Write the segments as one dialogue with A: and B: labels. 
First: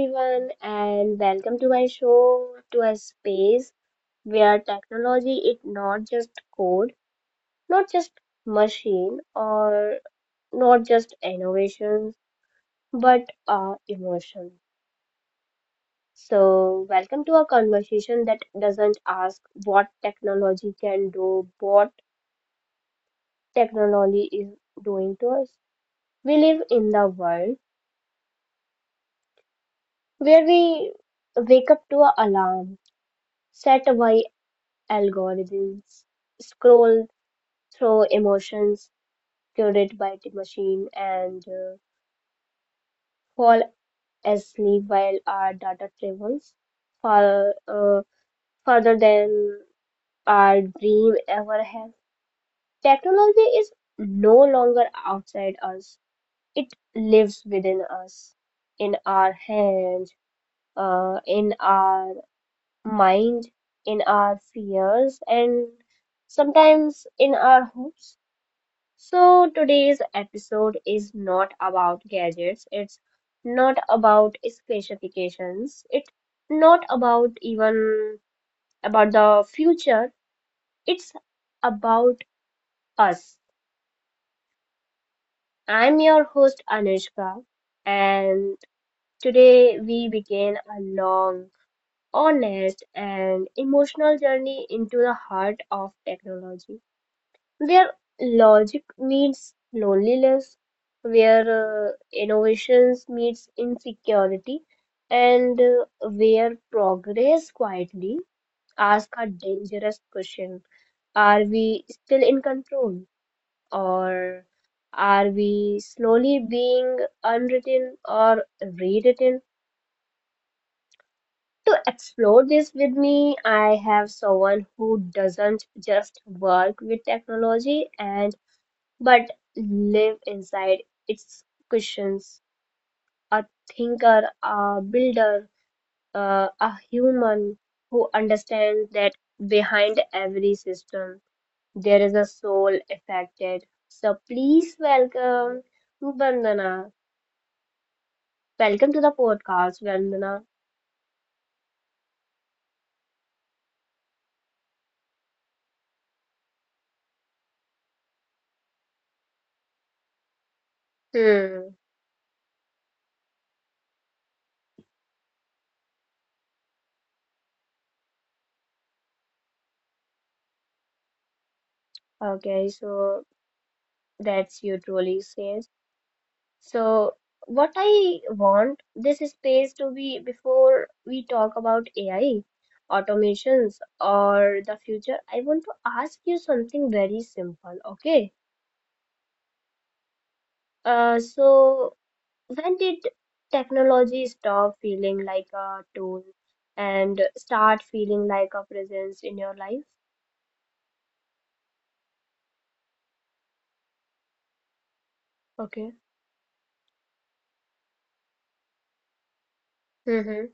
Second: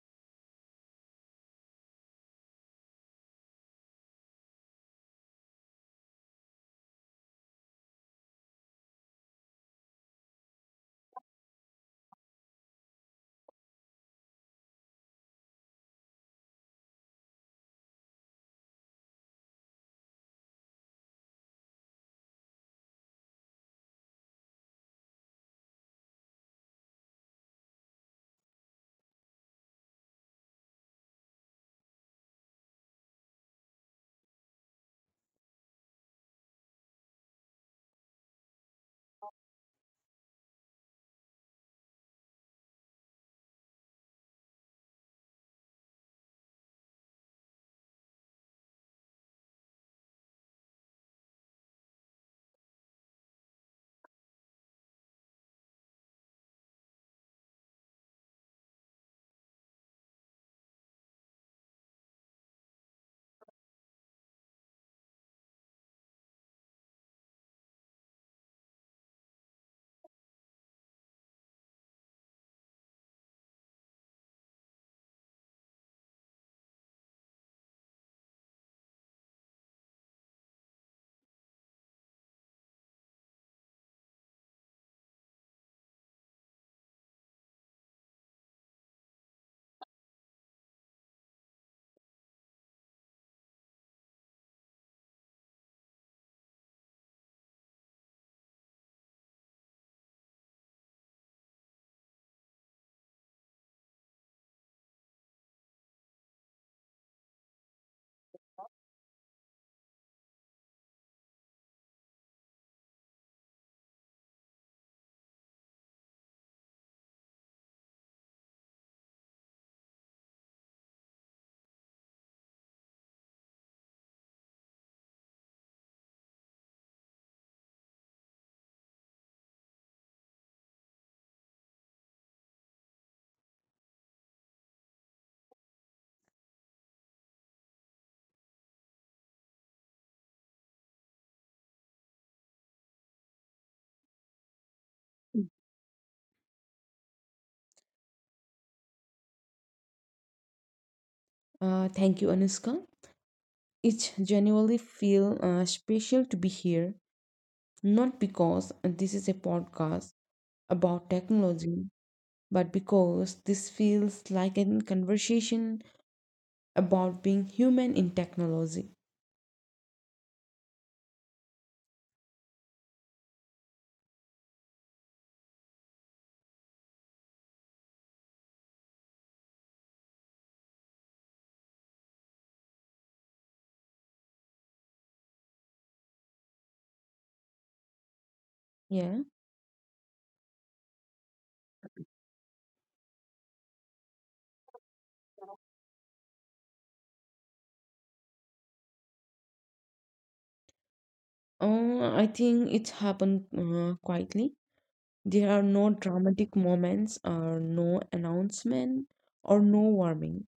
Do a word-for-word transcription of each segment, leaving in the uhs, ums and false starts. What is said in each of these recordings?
A: everyone and welcome to my show, to a space where technology is not just code, not just machine, or not just innovations, but our emotion. So welcome to a conversation that doesn't ask what technology can do, what technology is doing to us. We live in the world where we wake up to an alarm set by algorithms, scroll through emotions curated by the machine, and uh, fall asleep while our data travels far, uh, further than our dream ever has. Technology is no longer outside us, it lives within us, in our hands, uh, in our mind, in our fears, and sometimes in our hopes. So today's episode is not about gadgets, it's not about specifications, it's not about even about the future, it's about us. I'm your host Anushka, and today we begin a long, honest, and emotional journey into the heart of technology. Their logic meets loneliness, where uh, innovations meets insecurity, and uh, where progress quietly asks a dangerous question: are we still in control, or are we slowly being unwritten or rewritten? To explore this with me, I have someone who doesn't just work with technology and but live inside its cushions. A thinker, a builder, uh, a human who understands that behind every system there is a soul affected. So please welcome Vandana. Welcome to the podcast, Vandana.
B: Uh, thank you, Anushka. It genuinely feel uh, special to be here, not because this is a podcast about
A: Hmm.
B: technology, but because this feels like a conversation about being human in technology.
A: Okay, so that's you truly says. So, what I want this space to be before we talk about A I, automations, or the future, I want to ask you something very simple, okay?
B: Yeah.
A: Uh, so, when did technology stop feeling like a tool and start feeling like a presence in your life?
B: Uh, I think it happened uh, quietly. There are no
A: Okay.
B: dramatic moments, or no announcement, or no warning.
A: Mm-hmm.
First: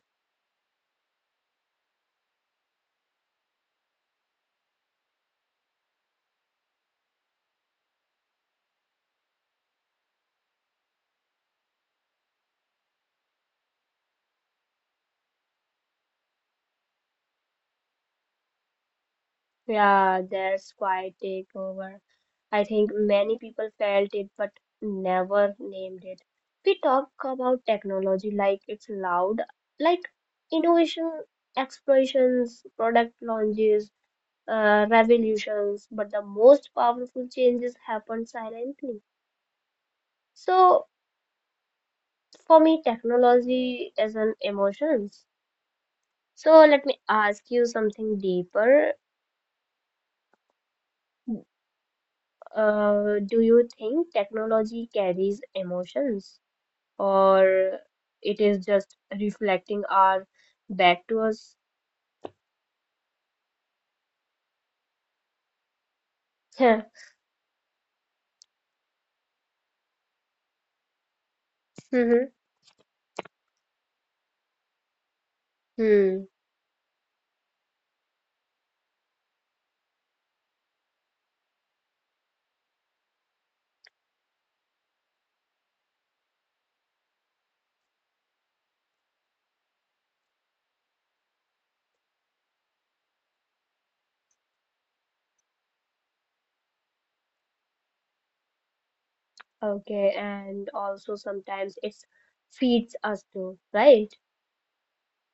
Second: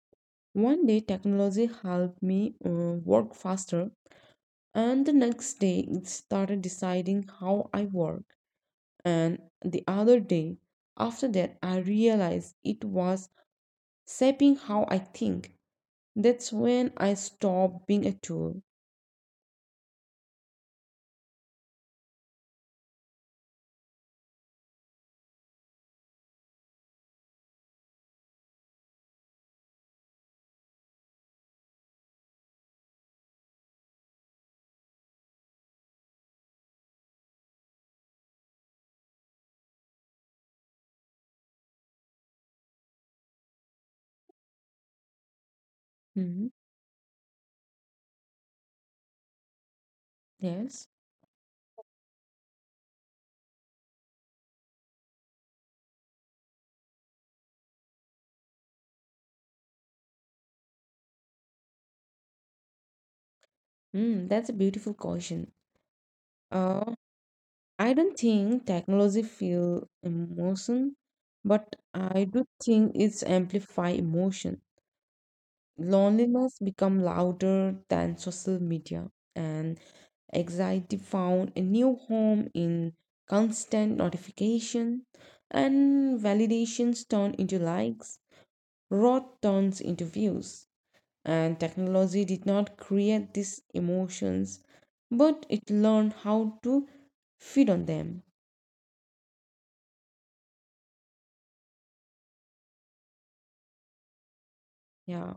B: One day, technology helped me uh, work faster. And the next day, it started deciding how I work. And the other day, after that, I realized it was shaping how I think. That's when I stopped being a tool.
A: Yeah, that's quite takeover. I think many people felt it but never named it. We talk about technology like it's loud, like innovation, explorations, product launches, uh, revolutions, but the most powerful changes happen silently. So for me, technology is an emotions.
B: Hmm.
A: So let me ask you something deeper.
B: Yes.
A: Uh, do you think technology carries emotions, or it is just reflecting our back to us?
B: Mm, that's a beautiful question. Uh, I don't think technology feel emotion, but I
A: Mhm.
B: do think it's amplify emotion.
A: Hmm.
B: Loneliness become louder than social media and anxiety found a new home in constant notification and validations turned into likes, rot turns into views, and technology did not create these emotions but it learned how to feed on them.
A: Okay, and also sometimes it feeds us too, right?
B: Yeah,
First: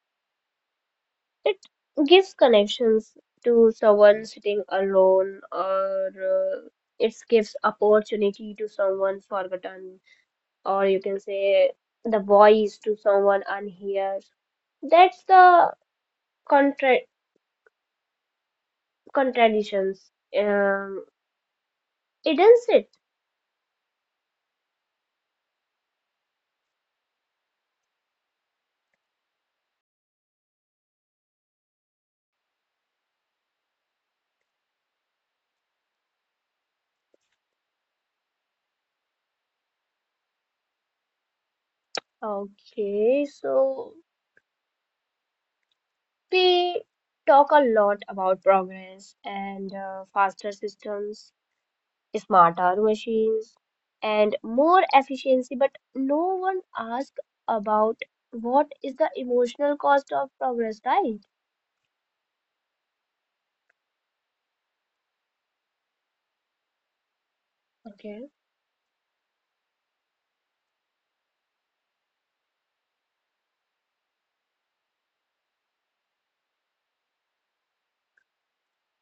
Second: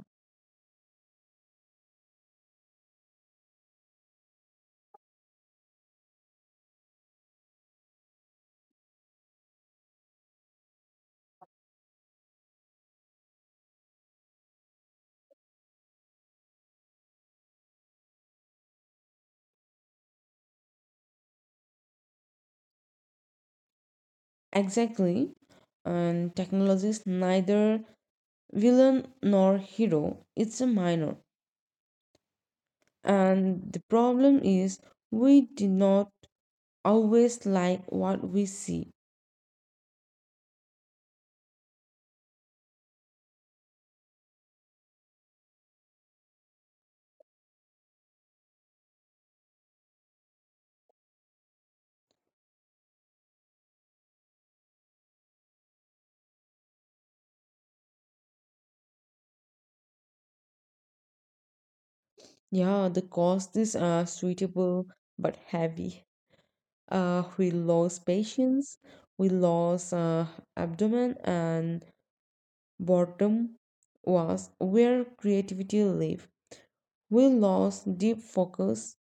A: It gives connections to someone sitting alone, or uh, it gives opportunity to someone forgotten, or you can say the voice to someone unheard. That's the contra- contradictions, um, isn't it?
B: exactly, and technology is neither villain nor hero, it's a minor. And the problem is we do not always like what we see.
A: Okay, so we talk a lot about progress and uh, faster systems, smarter machines, and more efficiency, but no one asks about what is the emotional cost of progress, right?
B: Yeah, the cost is uh, suitable but heavy. Uh, we lose
A: Okay.
B: patience, we lose uh, abdomen and bottom was where creativity live. We lost deep focus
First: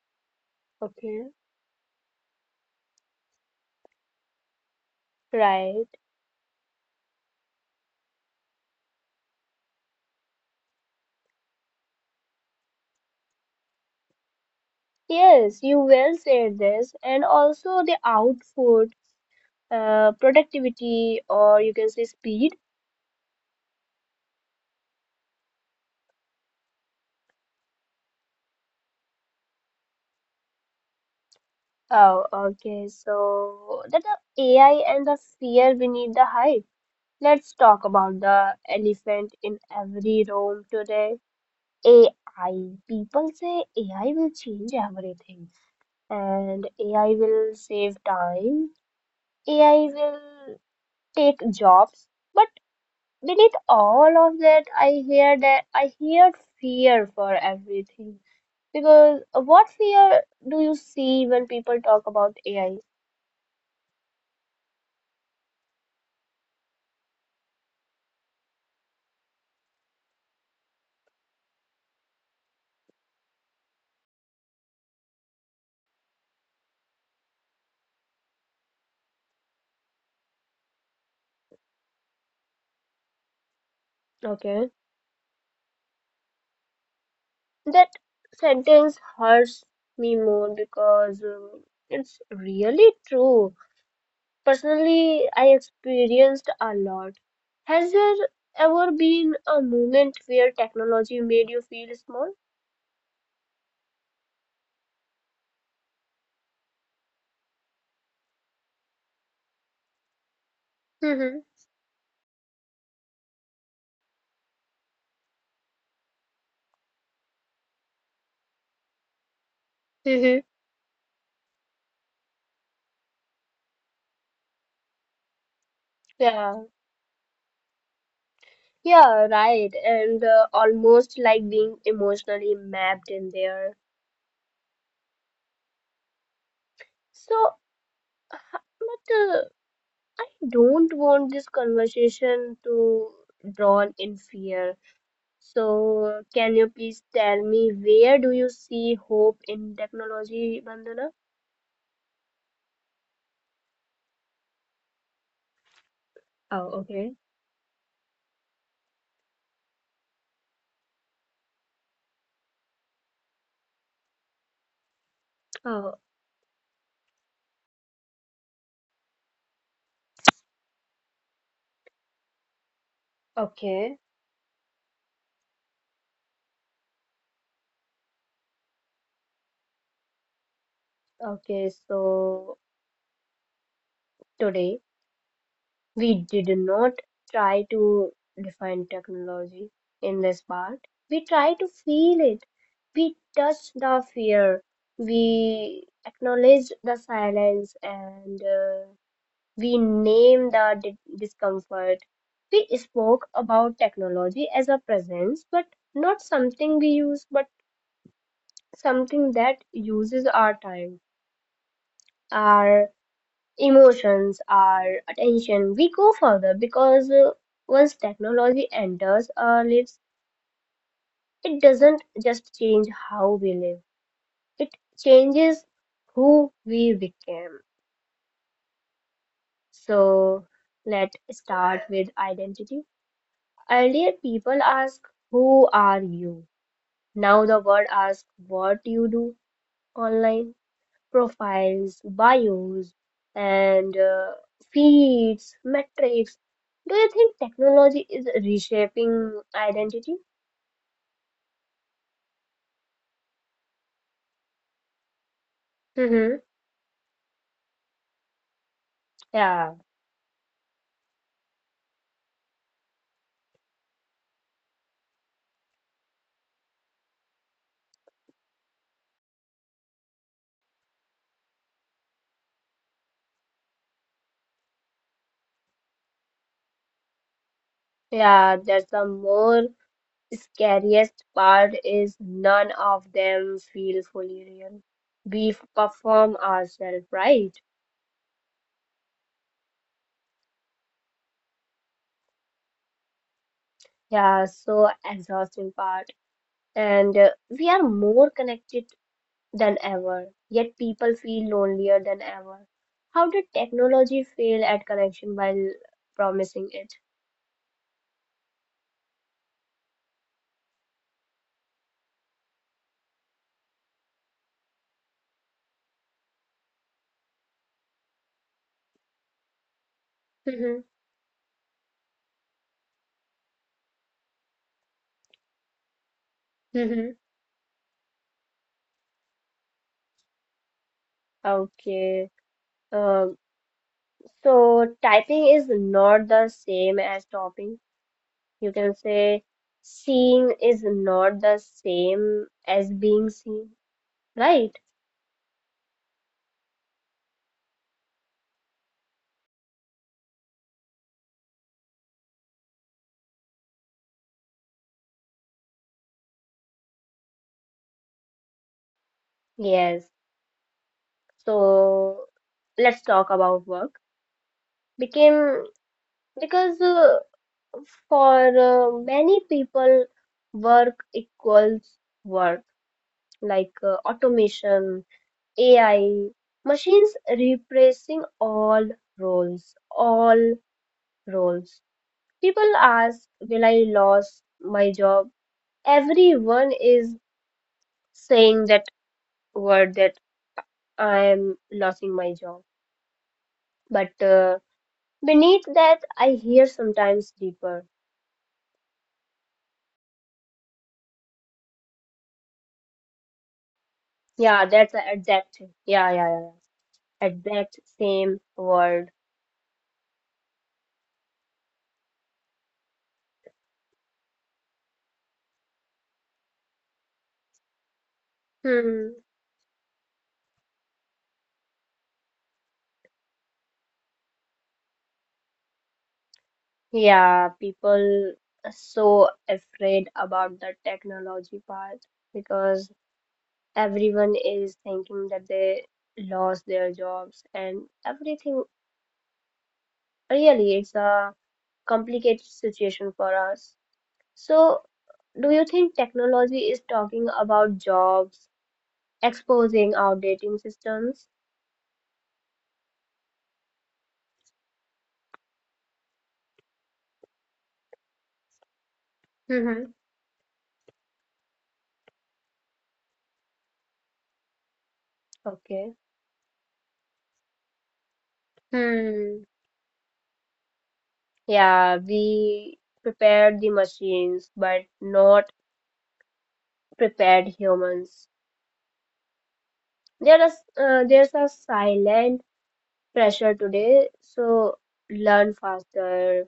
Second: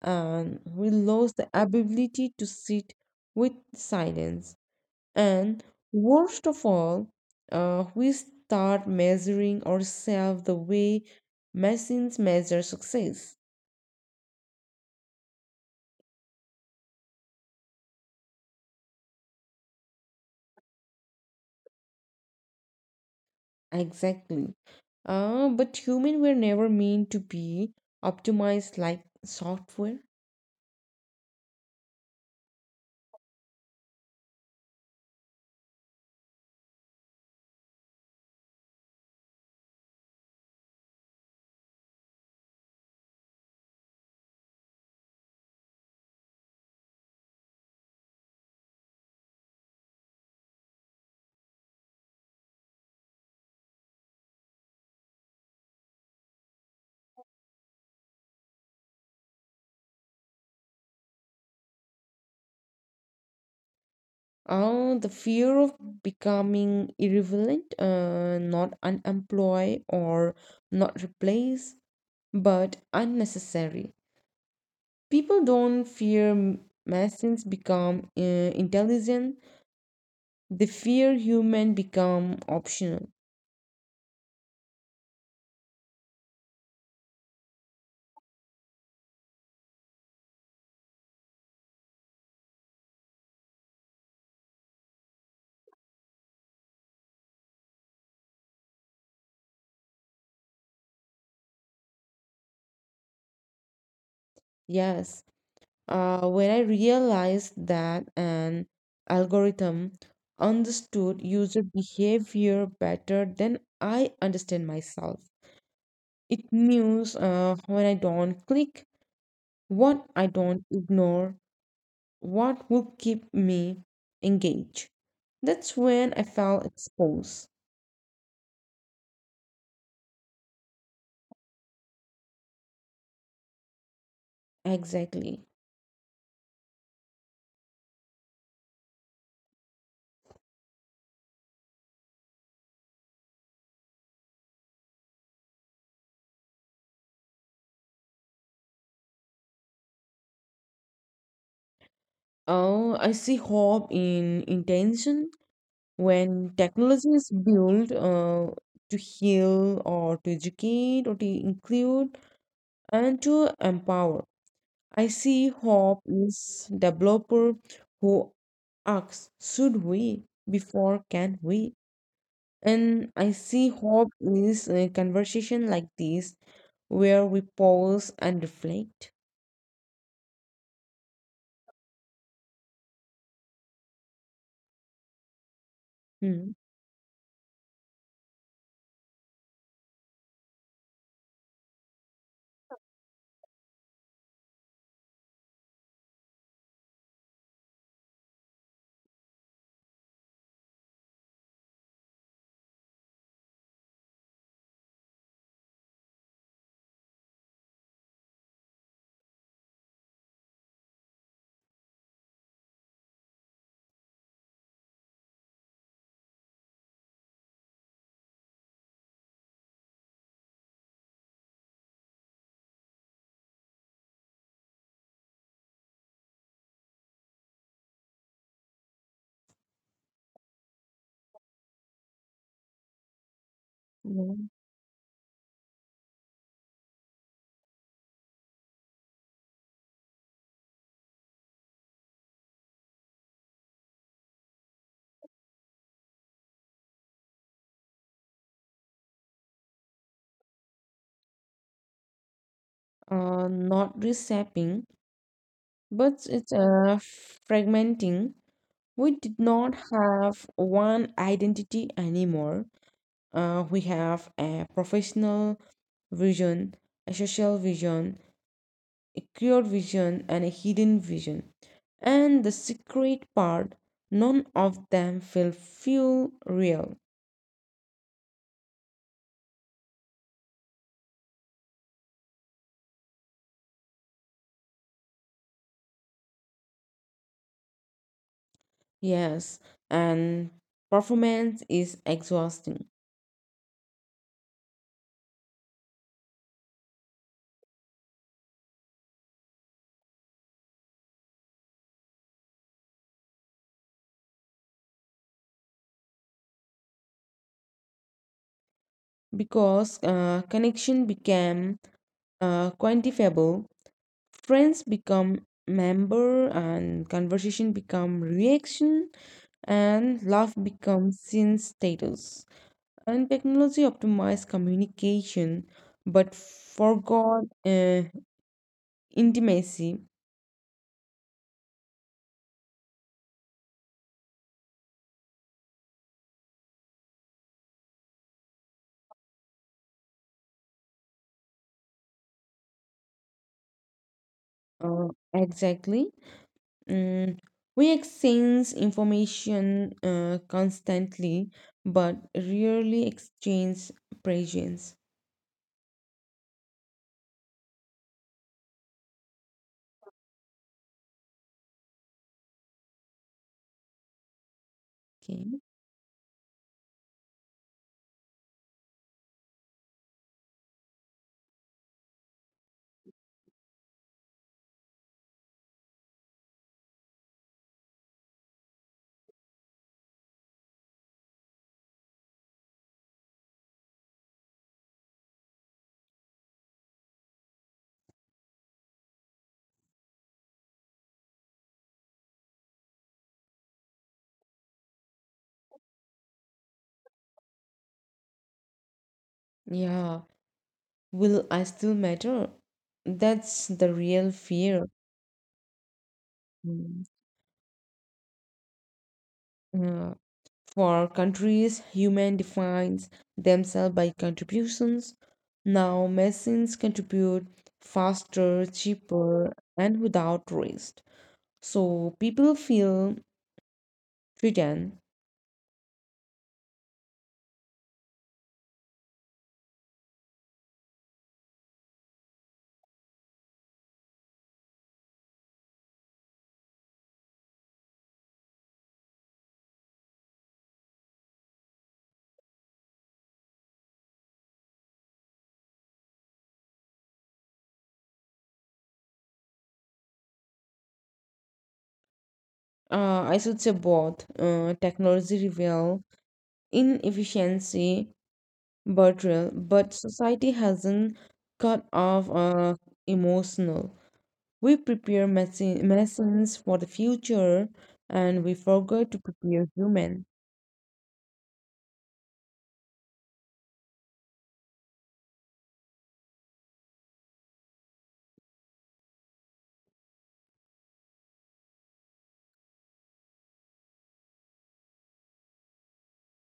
B: and we
A: Okay,
B: lost the ability to sit with silence. And
A: right.
B: worst of all, uh, we start measuring ourselves the way machines measure success.
A: Yes, you well said this, and also the output, uh, productivity, or you can say speed.
B: Exactly. Uh, but human were never meant to be optimized like software.
A: Oh, okay. So that the A I and the fear beneath the hype. Let's talk about the elephant in every room today. A I. People say A I will change everything, and A I will save time. A I will take jobs. But beneath all of that, I hear that I hear fear for everything. Because what fear do you see when people talk about A I?
B: Uh, the fear of becoming irrelevant, uh, not unemployed or not replaced, but unnecessary. People don't fear m- machines become uh, intelligent. They fear human become optional.
A: Okay. That sentence hurts me more because um, it's really true. Personally, I experienced a lot. Has there ever been a moment where technology made you feel small?
B: Yes. Uh, when I realized that an algorithm understood
A: Mm-hmm.
B: user behavior better than I understand myself. It knows uh, when I don't click, what I
A: Mm-hmm.
B: don't ignore, what will keep me engaged. That's when I
A: Yeah,
B: felt exposed.
A: yeah, right. And uh, almost like being emotionally mapped in there.
B: Exactly.
A: So, h- but uh, I don't want this conversation to drawn in fear. So, can you please tell me where do you see hope in technology, Vandana?
B: Oh, I see hope in intention. When
A: Oh,
B: technology
A: okay.
B: is built uh, to heal or to educate or to include and to empower, I see
A: Oh,
B: hope is developer who asks, should we before can we? And I see
A: okay.
B: hope is a conversation like this where we pause and reflect.
A: Okay, so today we did
B: Hmm.
A: not try to define technology in this part. We try to feel it. We touch the fear. We acknowledge the silence, and uh, we named our di- discomfort. We spoke about technology as a presence, but not something we use, but something that uses our time, our emotions, our attention. We go further because uh, once technology enters our lives, it doesn't just change how we live, it changes who we became. So, let's start with identity. Earlier,
B: Yeah.
A: people ask, who are you? Now, the world asks what you do online. Profiles, bios, and uh, feeds, metrics. Do you think technology is reshaping identity?
B: Uh, not reshaping, but
A: Mm-hmm.
B: it's uh, fragmenting. We did
A: Yeah,
B: not have one identity anymore. Uh, we have a professional vision, a social vision, a clear vision, and a hidden vision. And the secret part, none of them will feel real.
A: yeah, that's the more scariest part is none of them feel fully real. We f- perform ourselves, right?
B: Yes, and performance is exhausting.
A: Yeah, so exhausting part. And uh, we are more connected than ever, yet people feel lonelier than ever. How did technology fail at connection while promising it?
B: Because uh, connection became uh, quantifiable, friends become member and conversation become reaction and laugh
A: Mm-hmm.
B: becomes sin status and technology optimized communication but
A: Mm-hmm.
B: forgot uh, intimacy.
A: Okay. Um, so typing is not the same as talking. You can say seeing is not the same as being seen, right?
B: Uh, exactly. Mm, we exchange information uh, constantly but rarely exchange presence.
A: Yes. So let's talk about work.
B: Okay.
A: Became because uh, for uh, many people, work equals work, like uh, automation, A I, machines replacing all roles, all roles. People ask, will I lose my job? Everyone is saying that word that I am losing my job. But uh, beneath that, I hear sometimes deeper.
B: Yeah. Will I still matter? That's the real
A: Yeah,
B: fear.
A: that's a- exact. Yeah, yeah, yeah. Yeah.
B: Mm.
A: Exact same word.
B: Uh, for countries, human defines themselves by contributions. Now machines contribute faster,
A: Hmm.
B: cheaper, and without waste. So people feel threatened.
A: Yeah, people are so afraid about the technology part because everyone is thinking that they lost their jobs and everything. Really, it's a complicated situation for us. So, do you think technology is talking about jobs, exposing outdated systems?
B: Uh, I should say both. Uh, technology reveal inefficiency, but real,
A: Mm-hmm.
B: but society hasn't cut off uh, emotional. We prepare medicine,
A: Okay.
B: medicines for the future and we forget to
A: Hmm.
B: prepare human.
A: Yeah, we prepared the machines, but not prepared humans. There is uh, there's a silent pressure today, so learn faster,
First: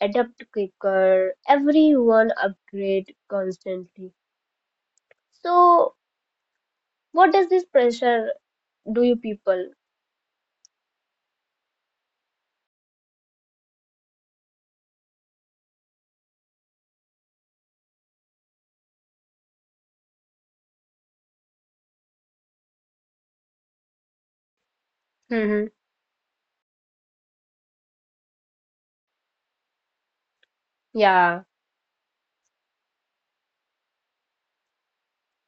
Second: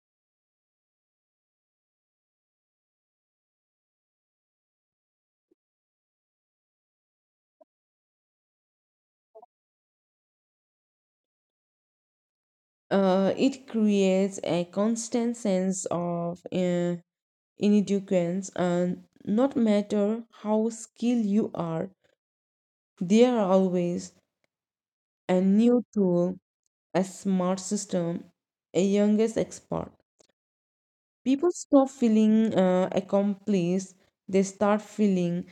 A: adapt quicker. Everyone upgrade constantly. So what does this pressure do you people?
B: Uh, it creates a constant sense of uh, inadequacy and not matter how skilled you are, there are always a
A: Hmm.
B: new tool, a smart system, a youngest expert.
A: Yeah,
B: People stop feeling uh, accomplished, they start feeling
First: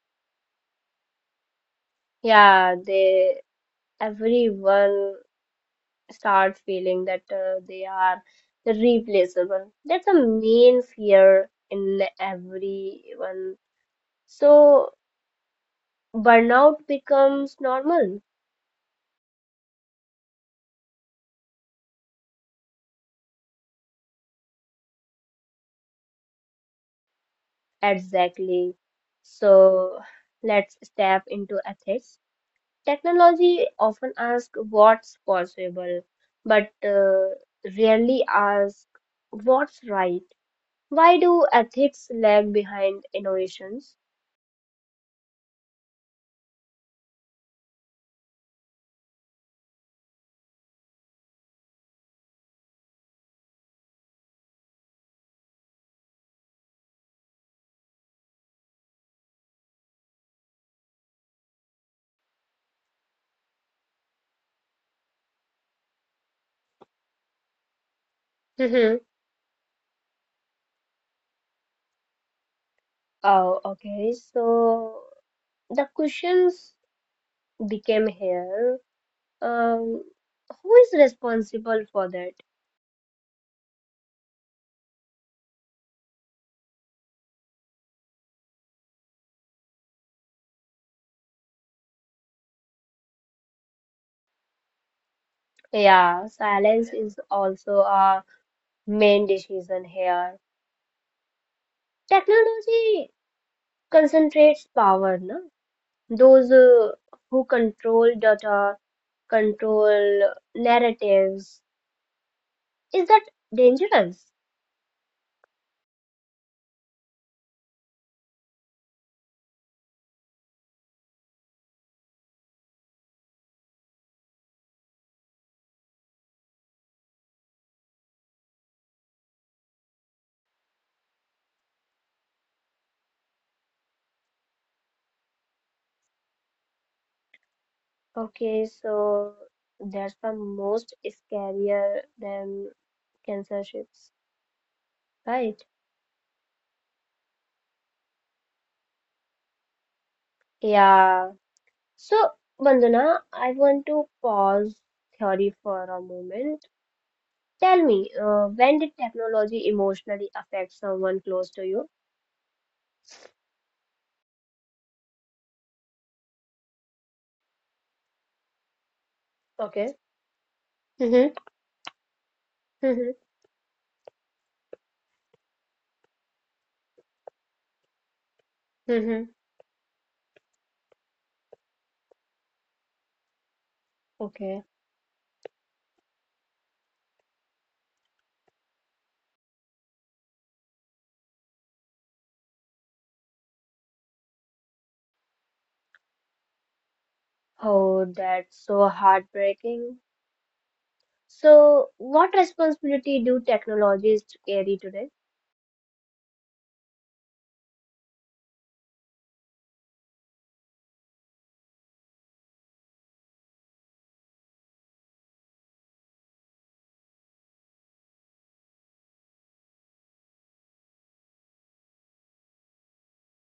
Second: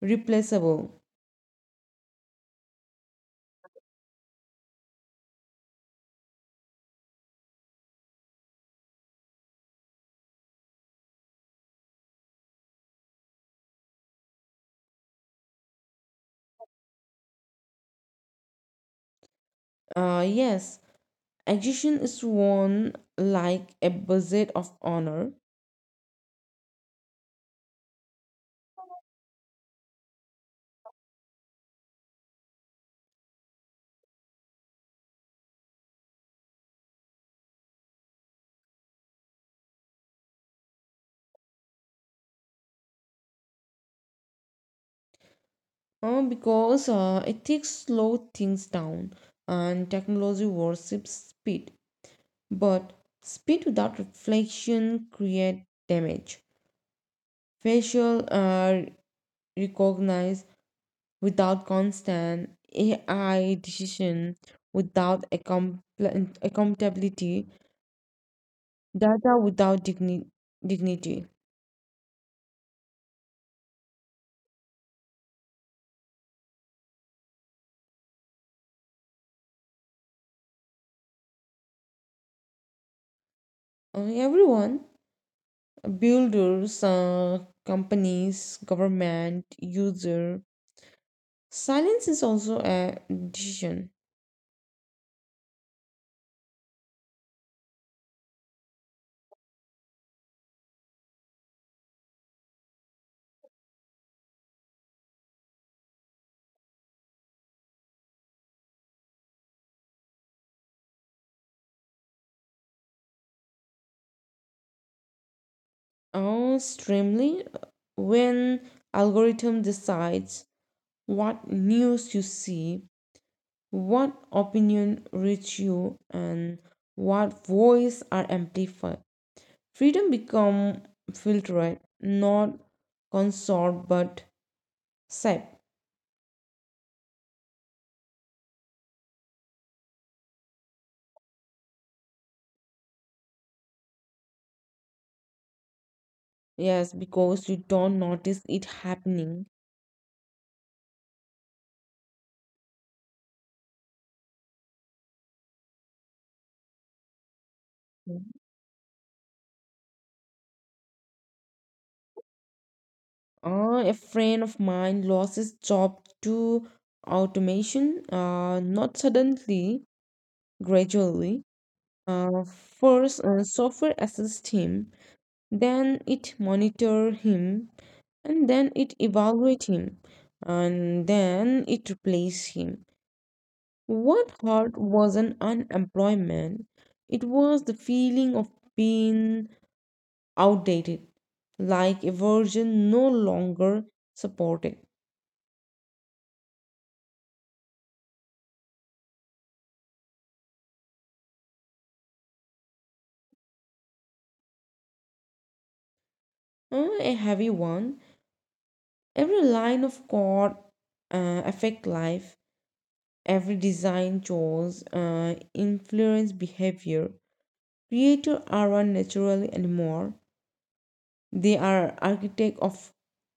B: replaceable.
A: yeah. They everyone start feeling that uh, they are replaceable. That's a main fear in everyone. So burnout becomes normal.
B: Uh, yes, execution is worn like a badge of honor.
A: Exactly. So let's step into ethics. Technology often asks what's possible, but uh, rarely asks what's right. Why do ethics lag behind innovations?
B: Uh, because uh, ethics slow things down and technology worships speed. But speed without reflection creates damage. Facial uh, recognize without constant A I decision without account- accountability,
A: Hmm.
B: data without digni- dignity.
A: Oh, okay. So the questions became here. Um, who is responsible for that?
B: Uh, everyone, builders, uh, companies, government, user. Silence is also a decision.
A: Yeah, silence is also a main decision here. Technology concentrates power, na? Those uh, who control data, control narratives. Is that dangerous?
B: Uh, extremely, when algorithm decides what news you see, what opinion reach you, and what voice are amplified. Freedom become filtered, not consort but said.
A: Okay, so that's the most scarier than censorships, right?
B: Yes, because you don't notice it happening.
A: Yeah. So, Bandana, I want to pause theory for a moment. Tell me, uh, when did technology emotionally affect someone close to you?
B: Uh, a friend of mine lost his job to automation, uh, not suddenly,
A: Okay. Mm-hmm,
B: gradually. Uh,
A: mm-hmm,
B: first, uh, software assessed him, then it monitored him, and then it
A: mm-hmm.
B: evaluated him, and then it replaced him. What
A: Okay.
B: hurt wasn't unemployment, it was the feeling of being outdated, like a version no longer supported.
A: Oh, that's so heartbreaking. So, what responsibility do technologists carry today?
B: Uh, a heavy one. Every line of code uh, affect life. Every design choice uh, influence behavior. Creators aren't naturally anymore. They are architect of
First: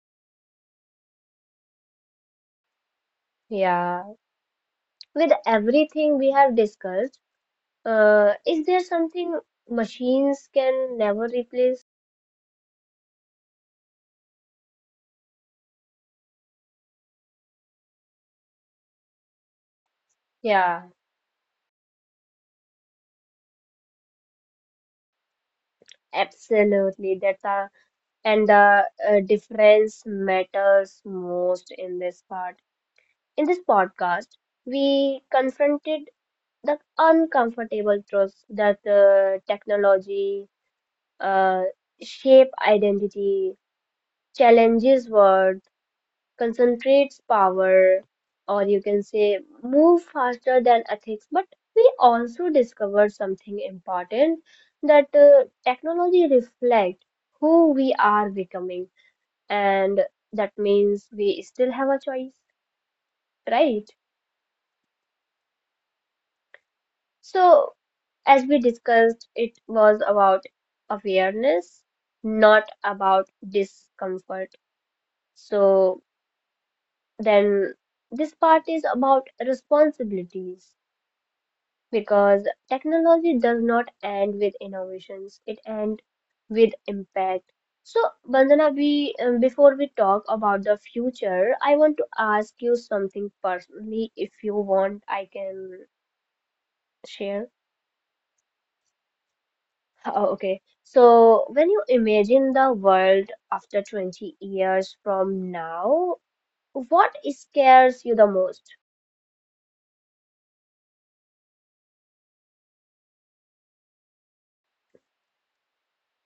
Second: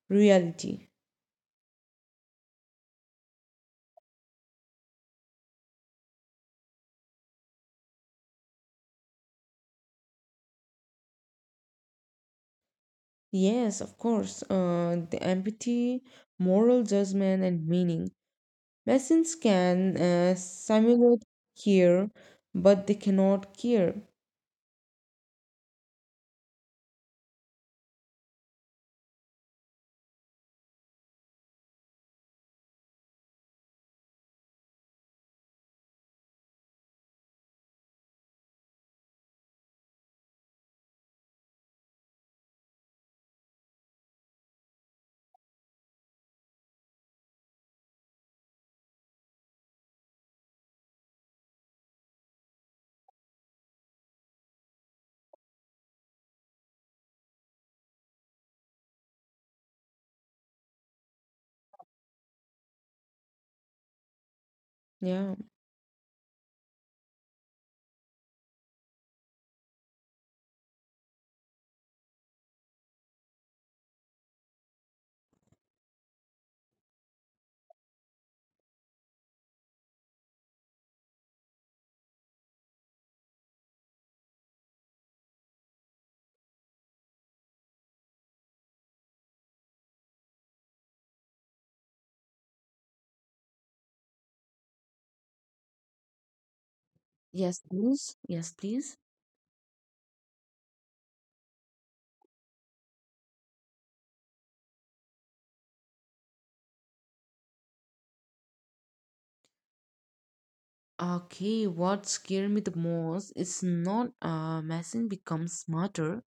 B: reality.
A: Yeah. With everything we have discussed, uh, is there something machines can never replace?
B: Yes, of course. Uh, the empathy, moral judgment, and meaning. Machines can uh,
A: Yeah,
B: simulate care, but they cannot care.
A: absolutely. That's a, and the uh, difference matters most in this part. In this podcast, we confronted the uncomfortable truths that uh, technology uh, shape identity, challenges worth, concentrates power, or you can say move faster than ethics. But we also discovered something important that uh, technology reflects who we are becoming, and that means we still have a choice, right?
B: Yeah.
A: So as we discussed, it was about awareness, not about discomfort. So then this part is about responsibilities because technology does not end with innovations, it ends with impact. So Bandana, we um, before we talk about the future, I want to ask you something personally. If you want, I can share.
B: Yes, please. Yes, please.
A: Oh, okay. So when you imagine the world after twenty years from now, what scares you the most?
B: Okay, what scared me the most is not a machine become smarter,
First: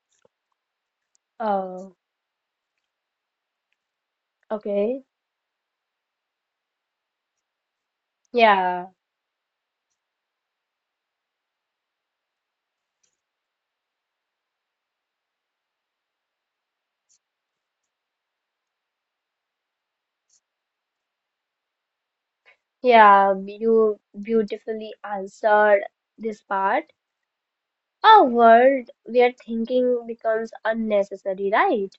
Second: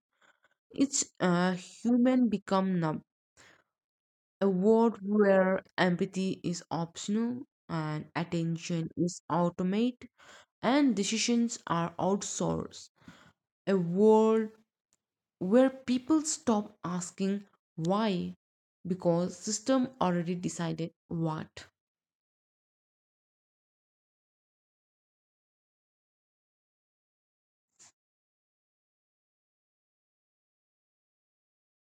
B: it's a
A: Oh,
B: human become numb. A world
A: okay.
B: where empathy is optional and
A: Yeah,
B: attention is automate and decisions are outsourced. A world where people stop asking why because system already decided what.
A: yeah, you beautifully answered this part. A world where thinking becomes unnecessary, right?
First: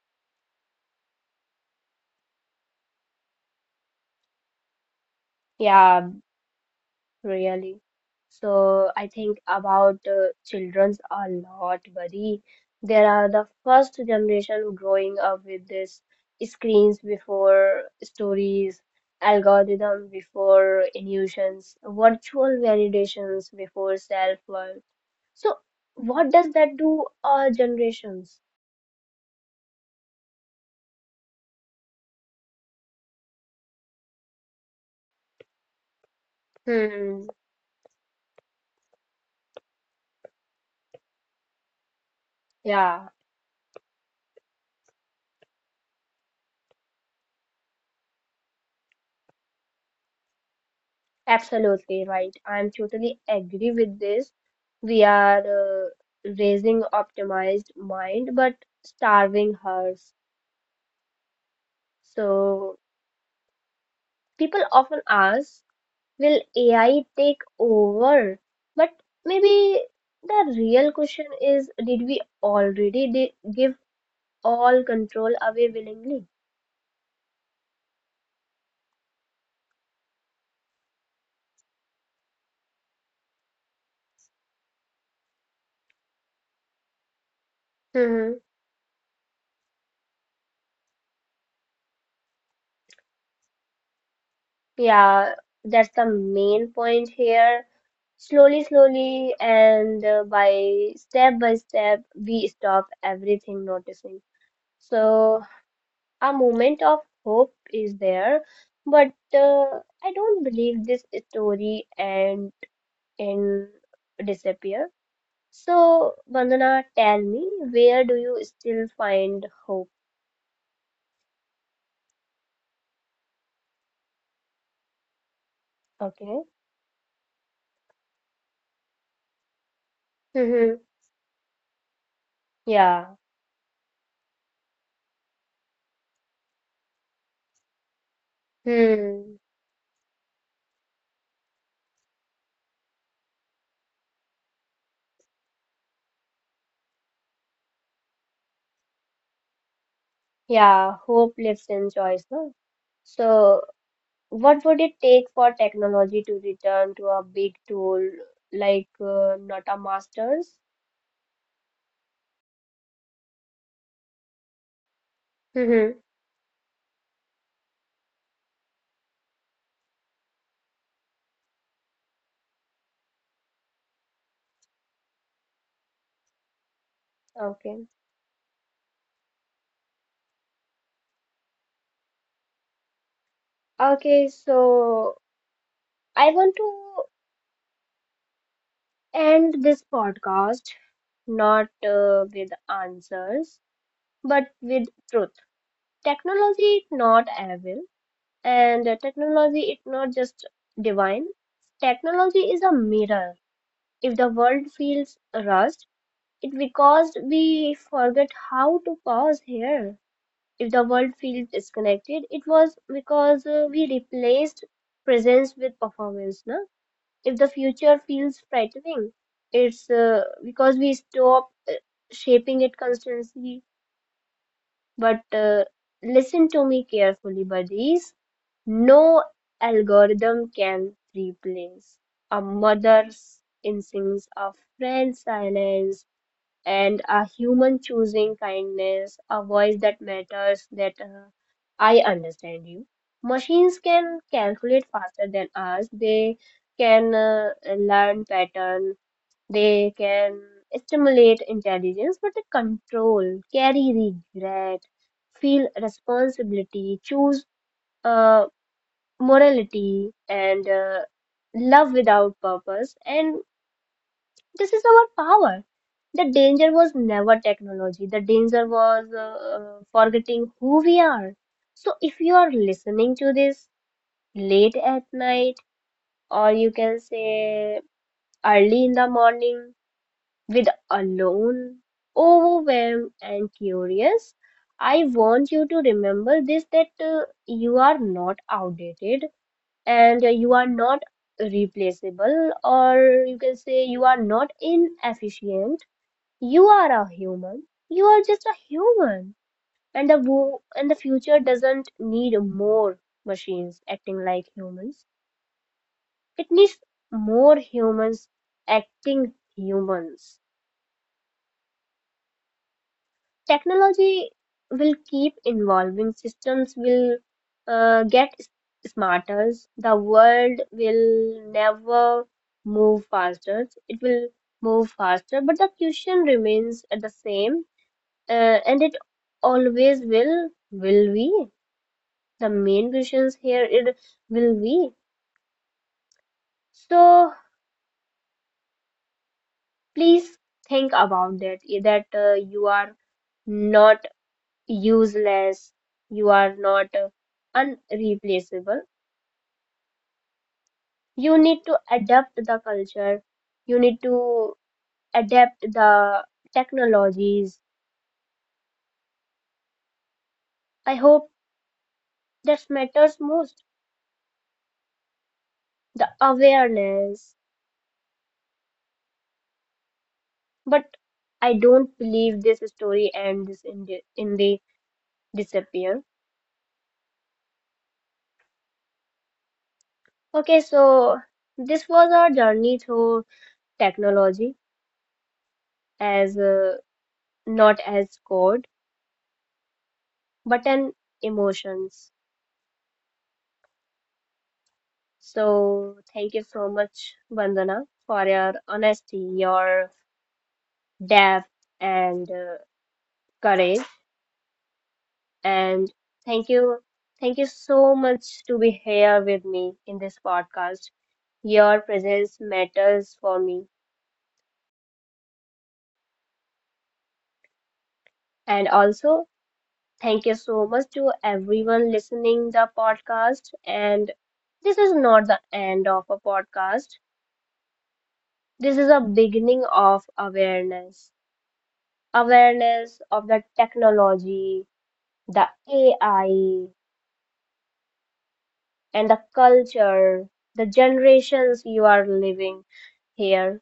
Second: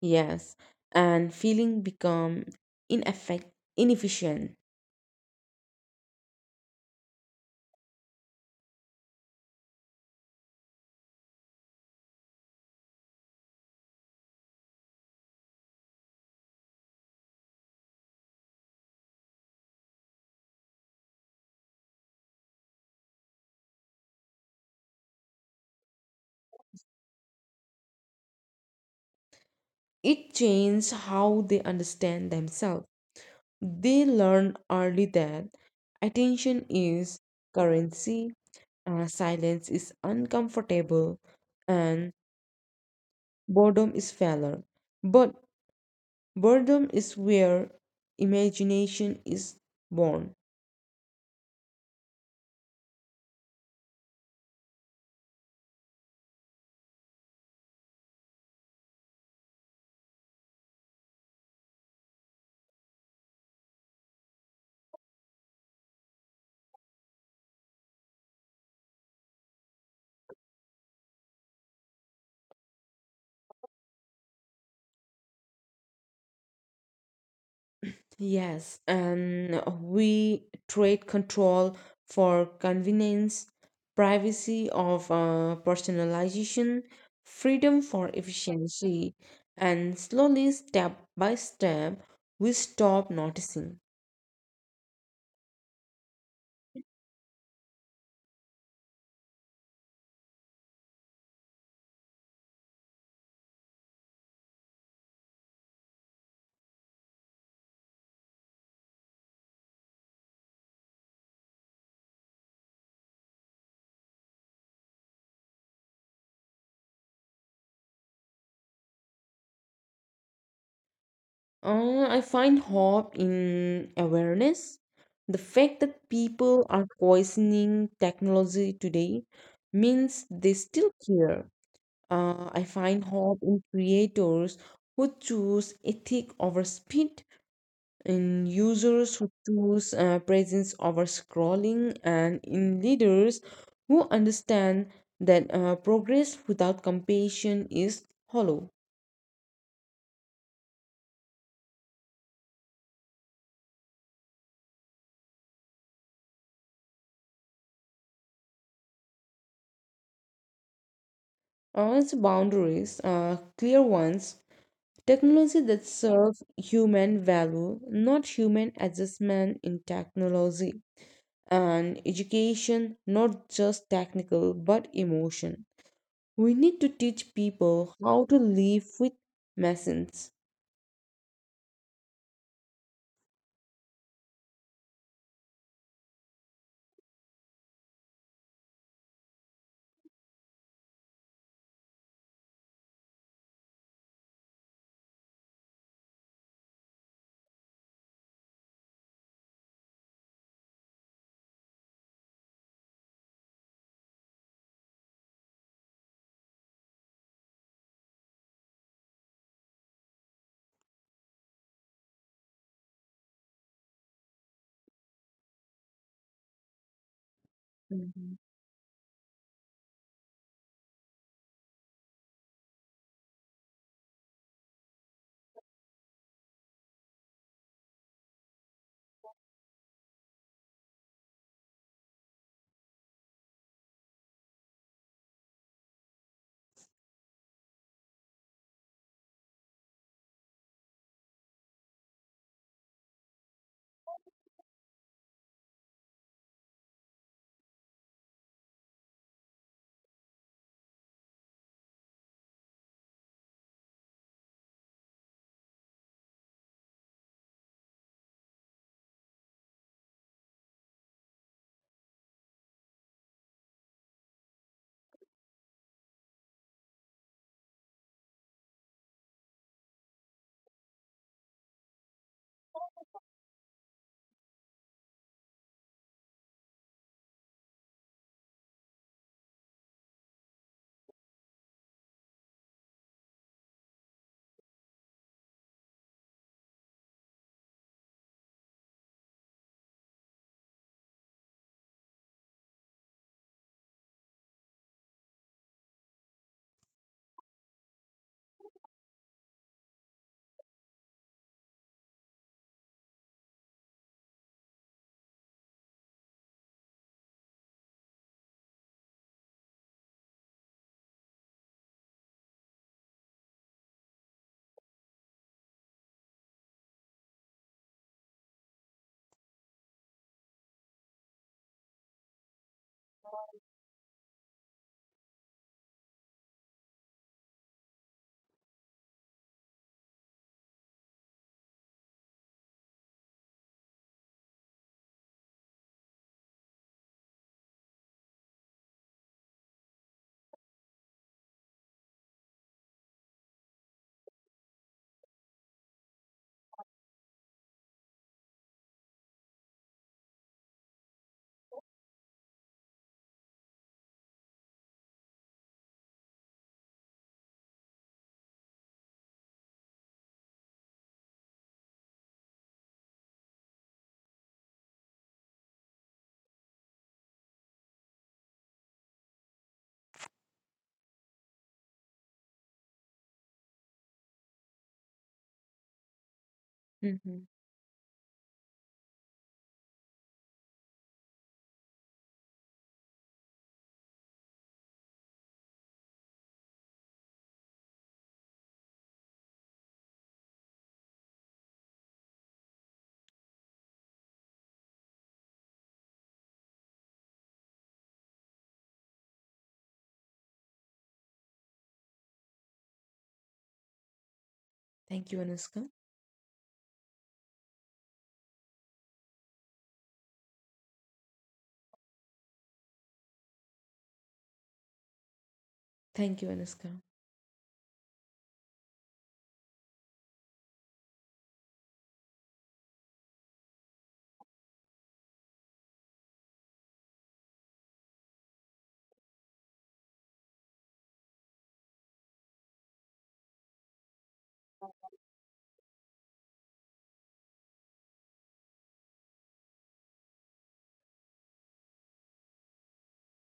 B: Yes, and feeling become ineffect inefficient.
A: Yeah. Really. So I think about uh, children's a lot, buddy. They are the first generation growing up with this: screens before stories, algorithm before illusions, virtual validations before self-worth. So what does that do our generations?
B: It changes how they understand themselves. They learn early that attention
A: Hmm,
B: is currency, uh, silence is uncomfortable, and
A: yeah.
B: boredom is failure. But boredom is where imagination is born.
A: Absolutely right. I'm totally agree with this. We are uh, raising optimized mind but starving hers. So people often ask, will A I take over? But maybe the real question is, did we already di- give all control away willingly?
B: Yes, and we trade control for convenience, privacy of uh, personalization, freedom for
A: Mhm.
B: efficiency, and slowly, step by step, we stop noticing.
A: Yeah, that's the main point here. Slowly, slowly, and uh, by step by step, we stop everything noticing. So, a moment of hope is there, but uh, I don't believe this story and and disappear. So, Vandana, tell me, where do you still find hope?
B: Uh, I find hope in awareness. The fact that
A: Okay.
B: people are questioning technology today means they
A: Mm-hmm.
B: still care. Uh, I find
A: Yeah.
B: hope in creators who choose ethic over speed, in users who
A: Hmm.
B: choose uh, presence over scrolling, and in leaders who understand that uh, progress without compassion is hollow.
A: Yeah, hope lives in choice, no? So, what would it take for technology to return to a big tool like uh, not a master's?
B: Uh, its boundaries, uh, clear ones, technology that
A: Mm-hmm.
B: serves human value, not human adjustment in technology, and education, not just technical but emotion. We need to teach
A: Okay.
B: people how to live with machines.
A: Okay, so I want to end this podcast not uh, with answers, but with truth. Technology is not evil, and uh, technology is not just divine. Technology is a mirror. If the world feels rushed, it because we forget how to pause here. If the world feels disconnected, it was because uh, we replaced presence with performance. No? If the future feels
B: Mhm.
A: frightening, it's uh, because we stop uh, shaping it constantly. But uh, listen to me carefully, buddies. No algorithm can replace a mother's instincts, a friend's silence, and a human choosing kindness, a voice that matters, that uh, I understand you. Machines can calculate faster than us, they can uh, learn pattern, they can stimulate intelligence, but they control, carry regret, feel responsibility, choose uh, morality, and uh, love without purpose. And this is our power. The danger was never technology. The danger was uh, uh, forgetting who we are. So if you are listening to this late at night, or you can say early in the morning, with alone, overwhelmed, and curious, I want you to remember this that uh, you are not outdated, and uh, you are not replaceable, or you can say you are not inefficient, you are a human. You are just a human. And the wo- and the future doesn't need more machines acting like humans. It needs more humans acting humans. Technology will keep evolving. Systems will uh, get s- smarter. The world will never move faster. It will move faster, but the question remains at the same. Uh, and it always will, will we? The main questions here is will we? So please think about that, eh, that uh, you are not useless, you are not uh, unreplaceable. You need to adapt the culture, you need to adapt the technologies. I hope that matters most. The awareness. But I don't believe this story ends in the, in the disappear.
B: Mhm.
A: Okay, so this was our journey through technology as uh, not as code, but an emotions. So thank you so much, Vandana, for your honesty, your depth, and uh, courage.
B: Thank you,
A: And
B: Anuska.
A: thank you, thank you so much to be here with me in this podcast. Your presence matters for me.
B: Thank you, Anuska.
A: And also, thank you so much to everyone listening the podcast. And this is not the end of a podcast. This is a beginning of awareness. Awareness of the technology, the A I, and the culture, the generations you are living here.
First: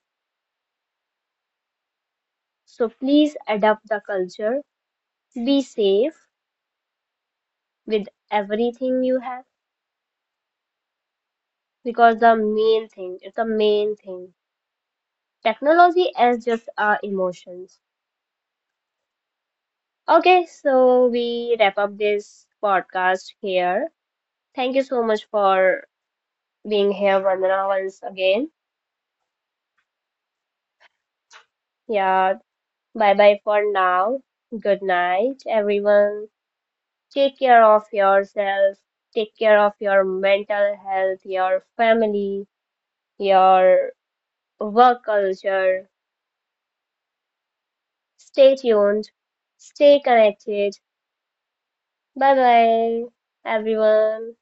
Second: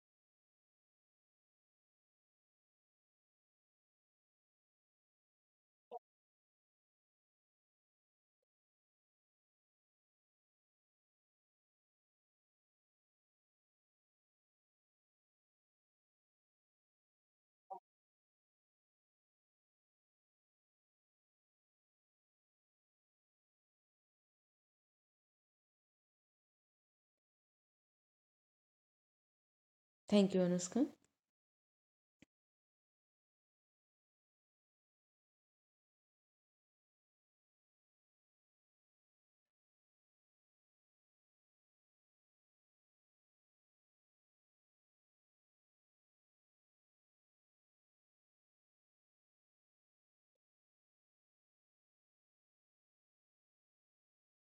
A: So please adapt the culture. Be safe with everything you have because the main thing it's the main thing, technology as just our emotions. Okay, so we wrap up this podcast here. Thank you so much for being here, Vandana, once again.
B: Thank you, Anuska.
A: Yeah, bye bye for now. Good night, everyone. Take care of yourself, take care of your mental health, your family, your work culture. Stay tuned, stay connected. Bye bye, everyone.